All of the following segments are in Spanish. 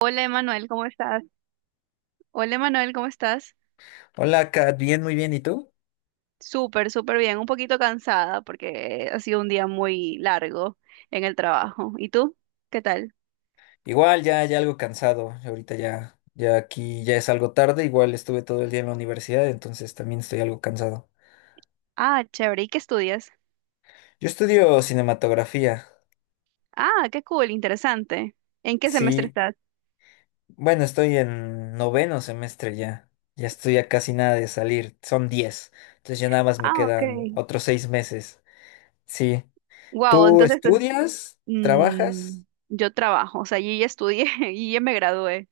Hola Emanuel, ¿cómo estás? Hola Emanuel, ¿cómo estás? Hola, Kat, bien, muy bien, ¿y tú? Súper, súper bien, un poquito cansada porque ha sido un día muy largo en el trabajo. ¿Y tú? ¿Qué tal? Igual, ya, ya algo cansado, ya ahorita ya, ya aquí ya es algo tarde, igual estuve todo el día en la universidad, entonces también estoy algo cansado. Ah, chévere, ¿y qué estudias? Yo estudio cinematografía, Ah, qué cool, interesante. ¿En qué semestre sí, estás? bueno, estoy en noveno semestre ya, ya estoy a casi nada de salir, son 10, entonces ya nada más me Ah, ok. quedan otros 6 meses, sí. Wow, ¿Tú entonces estudias? ¿Trabajas? mm, yo trabajo, o sea, yo ya estudié y ya me gradué.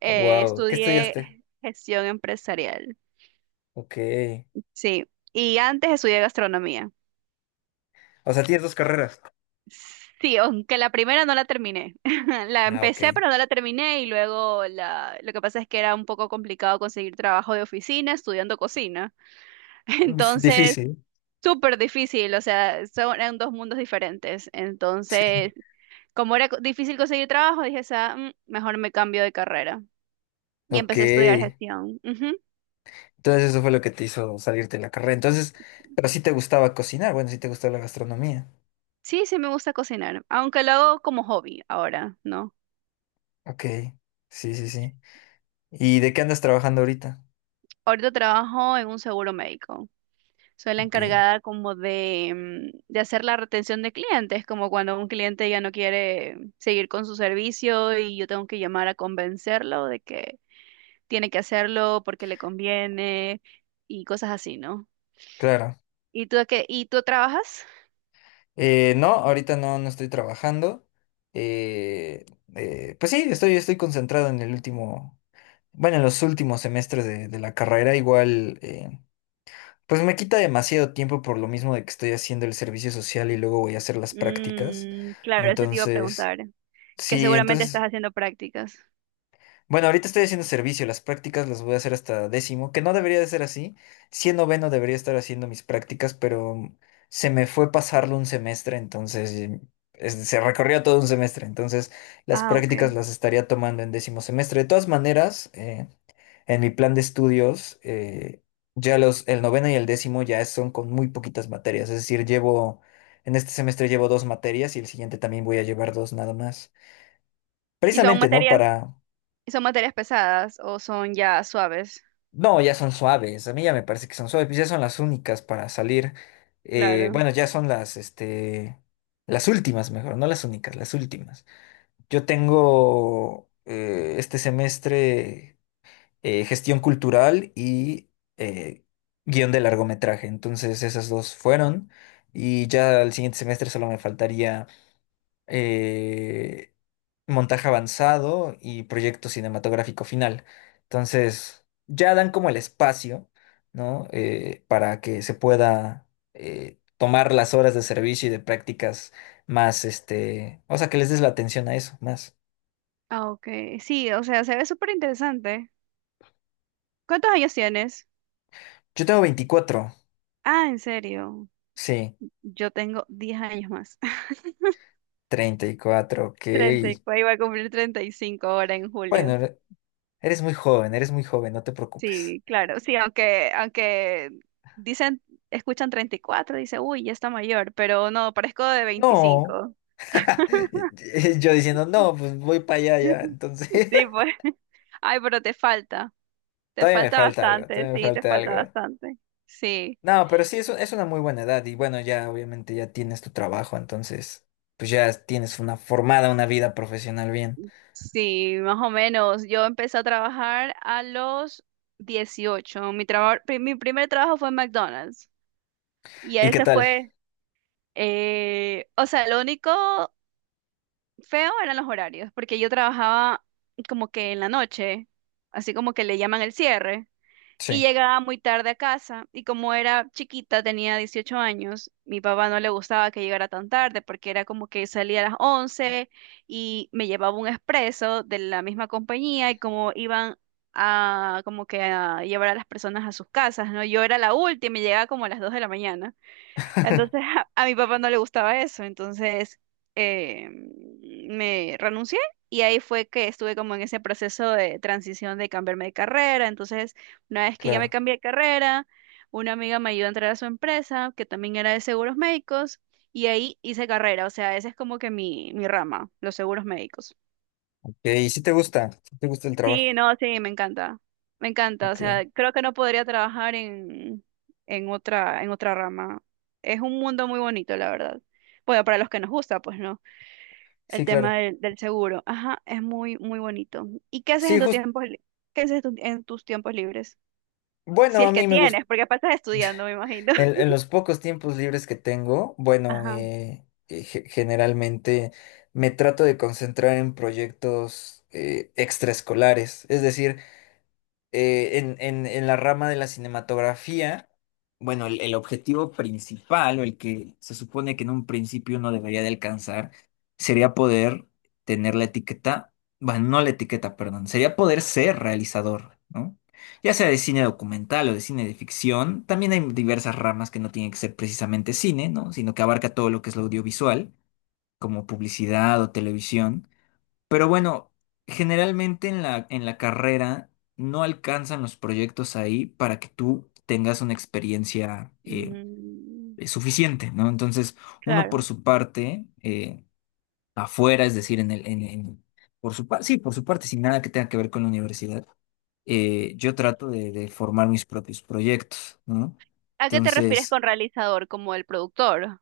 Wow, ¿qué Estudié estudiaste? gestión empresarial. Ok, Sí, y antes estudié gastronomía. o sea, tienes dos carreras. Sí, aunque la primera no la terminé. La Ah, ok. empecé, pero no la terminé y lo que pasa es que era un poco complicado conseguir trabajo de oficina estudiando cocina. Es Entonces, difícil. súper difícil, o sea, eran dos mundos diferentes. Entonces, como era difícil conseguir trabajo, dije, Mejor me cambio de carrera. Y Ok. empecé a estudiar gestión. Ujú. Entonces eso fue lo que te hizo salirte de la carrera. Entonces, pero sí te gustaba cocinar, bueno, sí te gustaba la gastronomía. Sí, sí me gusta cocinar, aunque lo hago como hobby ahora, ¿no? Ok. Sí, sí, sí. ¿Y de qué andas trabajando ahorita? Ahorita trabajo en un seguro médico. Soy la Ok. encargada como de hacer la retención de clientes, como cuando un cliente ya no quiere seguir con su servicio y yo tengo que llamar a convencerlo de que tiene que hacerlo porque le conviene y cosas así, ¿no? Claro. ¿Y tú, y tú trabajas? No, ahorita no, no estoy trabajando. Eh, pues sí, estoy, estoy concentrado en el último, bueno, en los últimos semestres de la carrera. Igual, pues me quita demasiado tiempo por lo mismo de que estoy haciendo el servicio social y luego voy a hacer las prácticas. Mm, claro, eso te iba a Entonces, preguntar, que sí, seguramente estás entonces. haciendo prácticas. Bueno, ahorita estoy haciendo servicio, las prácticas las voy a hacer hasta décimo, que no debería de ser así. Sí, en noveno debería estar haciendo mis prácticas, pero se me fue pasarlo un semestre, entonces se recorrió todo un semestre, entonces las Ah, ok. prácticas las estaría tomando en décimo semestre. De todas maneras, en mi plan de estudios, ya el noveno y el décimo ya son con muy poquitas materias, es decir, llevo, en este semestre llevo dos materias y el siguiente también voy a llevar dos nada más. ¿Y son Precisamente, ¿no? materias, Para. ¿Y son materias pesadas o son ya suaves? No, ya son suaves. A mí ya me parece que son suaves. Pues ya son las únicas para salir. Claro. Bueno, ya son las, este, las últimas mejor, no las únicas, las últimas. Yo tengo este semestre gestión cultural y eh, guión de largometraje. Entonces esas dos fueron. Y ya el siguiente semestre solo me faltaría eh, montaje avanzado y proyecto cinematográfico final. Entonces, ya dan como el espacio, ¿no? Para que se pueda tomar las horas de servicio y de prácticas más, este, o sea, que les des la atención a eso, más. Ah, ok. Sí, o sea, se ve súper interesante. ¿Cuántos años tienes? Yo tengo 24. Ah, en serio. Sí, Yo tengo 10 años más. 34, ok. 34 iba a cumplir 35 ahora en Bueno, julio. Eres muy joven, no te preocupes. Sí, claro. Sí, aunque dicen, escuchan 34, dice, uy, ya está mayor, pero no, parezco de No, 25. yo diciendo, no, pues voy para allá ya, entonces. Sí, pues. Ay, pero te falta. Te Todavía me falta falta algo, bastante, todavía me sí, te falta falta algo. bastante. Sí, No, pero sí, es una muy buena edad y bueno, ya obviamente ya tienes tu trabajo, entonces pues ya tienes una formada, una vida profesional bien. sí, más o menos. Yo empecé a trabajar a los 18. Mi primer trabajo fue en McDonald's. Y ¿Y qué ese tal? fue. O sea, lo único feo eran los horarios, porque yo trabajaba como que en la noche, así como que le llaman el cierre, y Sí, llegaba muy tarde a casa, y como era chiquita, tenía 18 años, mi papá no le gustaba que llegara tan tarde, porque era como que salía a las 11 y me llevaba un expreso de la misma compañía, y como iban a como que a llevar a las personas a sus casas, ¿no? Yo era la última y llegaba como a las 2 de la mañana. Entonces a mi papá no le gustaba eso, entonces eh, me renuncié y ahí fue que estuve como en ese proceso de transición de cambiarme de carrera. Entonces, una vez que ya me claro. cambié de carrera, una amiga me ayudó a entrar a su empresa, que también era de seguros médicos, y ahí hice carrera, o sea, esa es como que mi rama, los seguros médicos. Ok, y si te gusta, si te gusta el trabajo. Sí, no, sí, me encanta. Me encanta. O Ok, sea, creo que no podría trabajar en en otra rama. Es un mundo muy bonito, la verdad. Bueno, para los que nos gusta, pues no. Sí, claro. Del seguro. Ajá, es muy, muy bonito. ¿Y qué haces en Sí, tu justo, qué haces en tus tiempos libres? Si bueno, a es que mí me gusta, tienes, porque aparte estás estudiando, me imagino. en los pocos tiempos libres que tengo, bueno, Ajá. Generalmente me trato de concentrar en proyectos extraescolares, es decir, en la rama de la cinematografía, bueno, el objetivo principal o el que se supone que en un principio uno debería de alcanzar sería poder tener la etiqueta, bueno, no la etiqueta, perdón, sería poder ser realizador, ¿no? Ya sea de cine documental o de cine de ficción, también hay diversas ramas que no tienen que ser precisamente cine, ¿no? Sino que abarca todo lo que es lo audiovisual, como publicidad o televisión. Pero bueno, generalmente en la carrera no alcanzan los proyectos ahí para que tú tengas una experiencia Mm, suficiente, ¿no? Entonces, uno por claro. su parte, afuera, es decir, en el, en- por su parte, sí, por su parte, sin nada que tenga que ver con la universidad, yo trato de formar mis propios proyectos, ¿no? ¿A qué te refieres Entonces, con realizador? ¿Como el productor?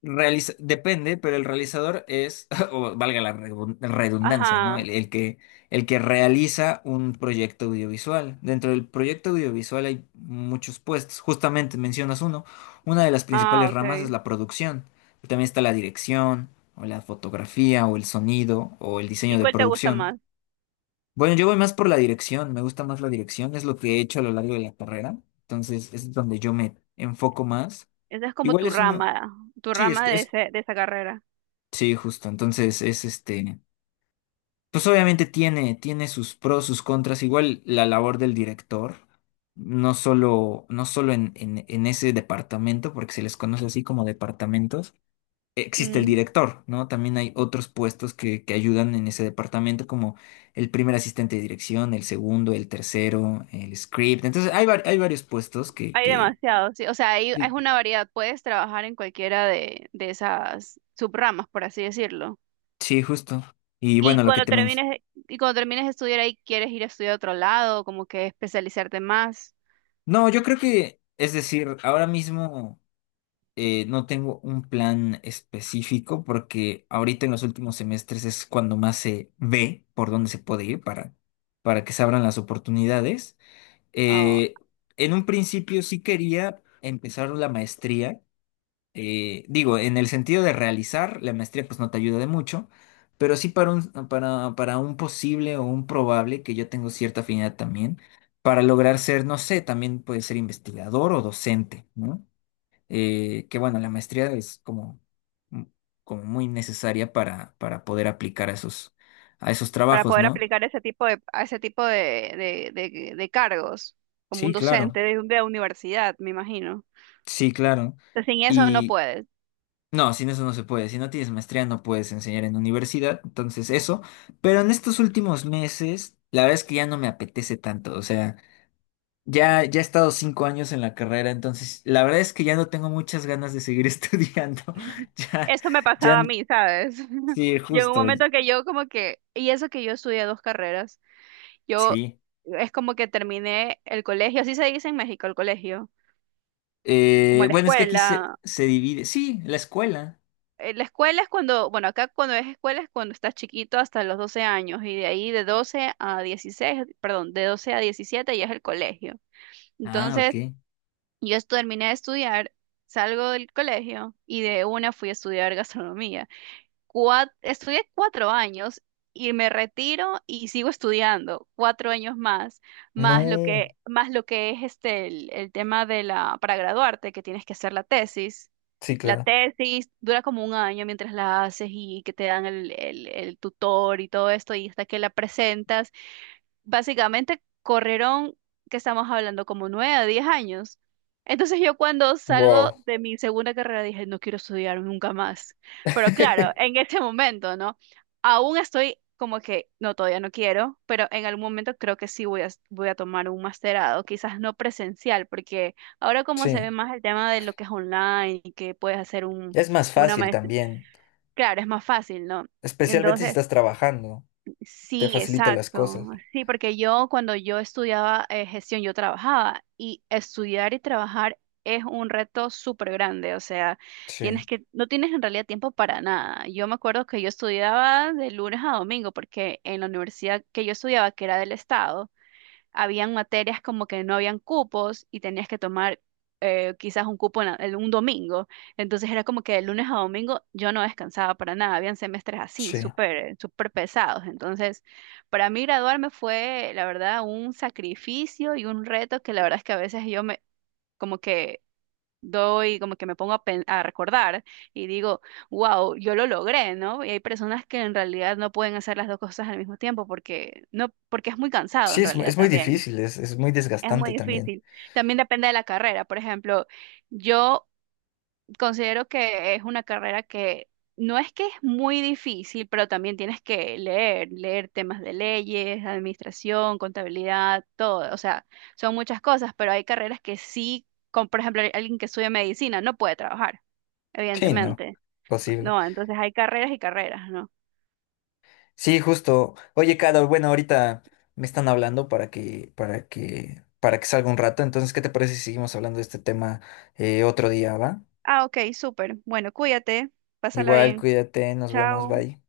Depende, pero el realizador es, o valga la redundancia, ¿no? Ajá. El que realiza un proyecto audiovisual. Dentro del proyecto audiovisual hay muchos puestos. Justamente mencionas uno. Una de las Ah, principales ok. ramas es la producción. También está la dirección, o la fotografía, o el sonido, o el diseño ¿Y de cuál te gusta producción. más? Bueno, yo voy más por la dirección. Me gusta más la dirección. Es lo que he hecho a lo largo de la carrera. Entonces, es donde yo me enfoco más. Esa es como Igual tu es uno. rama, Sí, es, es de esa carrera. Sí, justo. Entonces es este, pues obviamente tiene sus pros, sus contras. Igual la labor del director, no solo, no solo en ese departamento, porque se les conoce así como departamentos, existe el Mm, director, ¿no? También hay otros puestos que ayudan en ese departamento, como el primer asistente de dirección, el segundo, el tercero, el script. Entonces hay varios puestos que, hay que, demasiados, sí. O sea, hay, es Sí, una variedad. Puedes trabajar en cualquiera de esas subramas, por así decirlo. sí, justo. Y Y bueno, lo que cuando te mencioné. termines, y cuando termines de estudiar ahí, ¿quieres ir a estudiar a otro lado? Como que especializarte más, No, yo creo que, es decir, ahora mismo. No tengo un plan específico porque ahorita en los últimos semestres es cuando más se ve por dónde se puede ir para que se abran las oportunidades. ah, Eh, en un principio sí quería empezar la maestría. Digo, en el sentido de realizar, la maestría pues no te ayuda de mucho, pero sí para un posible o un probable, que yo tengo cierta afinidad también, para lograr ser, no sé, también puede ser investigador o docente, ¿no? Que bueno, la maestría es como, mm, como muy necesaria para poder aplicar a esos para trabajos, poder ¿no? aplicar a ese tipo de cargos, como un Sí, docente claro, de universidad, me imagino. sí, claro. Entonces, sin eso no Y puedes. no, sin eso no se puede. Si no tienes maestría no puedes enseñar en universidad, entonces eso. Pero en estos últimos meses, la verdad es que ya no me apetece tanto. O sea, ya, ya he estado 5 años en la carrera, entonces la verdad es que ya no tengo muchas ganas de seguir estudiando. Ya, Eso me pasaba ya, a mí, ¿sabes? sí, Llegó un justo, momento que yo como que, y eso que yo estudié dos carreras, yo sí. es como que terminé el colegio, así se dice en México, el colegio, como la Bueno, es que aquí se, escuela. se divide. Sí, la escuela. La escuela es cuando, bueno, acá cuando es escuela es cuando estás chiquito hasta los 12 años y de ahí de 12 a 16, perdón, de 12 a 17 ya es el colegio. Ah, Entonces, ok. Terminé de estudiar, salgo del colegio y de una fui a estudiar gastronomía. Estudié cuatro años y me retiro y sigo estudiando cuatro años más, No, más lo que es este el tema de la, para graduarte, que tienes que hacer la tesis. sí, La claro. tesis dura como un año mientras la haces y que te dan el tutor y todo esto, y hasta que la presentas básicamente corrieron, que estamos hablando, como nueve a diez años. Entonces yo cuando salgo Wow. de mi segunda carrera dije, no quiero estudiar nunca más. Pero claro, en este momento, ¿no? Aún estoy como que, no, todavía no quiero, pero en algún momento creo que sí voy a tomar un masterado, quizás no presencial, porque ahora como se Sí, ve más el tema de lo que es online y que puedes hacer es más una fácil maestría, también, claro, es más fácil, ¿no? especialmente si Entonces, estás trabajando, te sí, facilita las exacto. cosas. Sí, porque yo cuando yo estudiaba gestión, yo trabajaba y estudiar y trabajar es un reto súper grande. O sea, tienes Sí, que, no tienes en realidad tiempo para nada. Yo me acuerdo que yo estudiaba de lunes a domingo porque en la universidad que yo estudiaba, que era del estado, habían materias como que no habían cupos y tenías que tomar quizás un cupo en un domingo. Entonces era como que de lunes a domingo yo no descansaba para nada. Habían semestres así, sí. súper, súper pesados. Entonces, para mí graduarme fue, la verdad, un sacrificio y un reto que la verdad es que a veces yo me, como que doy, como que me pongo a recordar y digo, wow, yo lo logré, ¿no? Y hay personas que en realidad no pueden hacer las dos cosas al mismo tiempo porque no, porque es muy cansado Sí, en es, mu- realidad es muy también. difícil, es muy Es desgastante muy también. difícil. También depende de la carrera. Por ejemplo, yo considero que es una carrera que no es que es muy difícil, pero también tienes que leer, leer temas de leyes, administración, contabilidad, todo. O sea, son muchas cosas, pero hay carreras que sí, como por ejemplo alguien que estudia medicina no puede trabajar, Sí, no, evidentemente. posible. No, entonces hay carreras y carreras, ¿no? Sí, justo. Oye, Caro, bueno, ahorita me están hablando para que salga un rato. Entonces, ¿qué te parece si seguimos hablando de este tema otro día, va? Ah, ok, súper. Bueno, cuídate, pásala Igual, bien. cuídate, nos vemos, Chao. bye.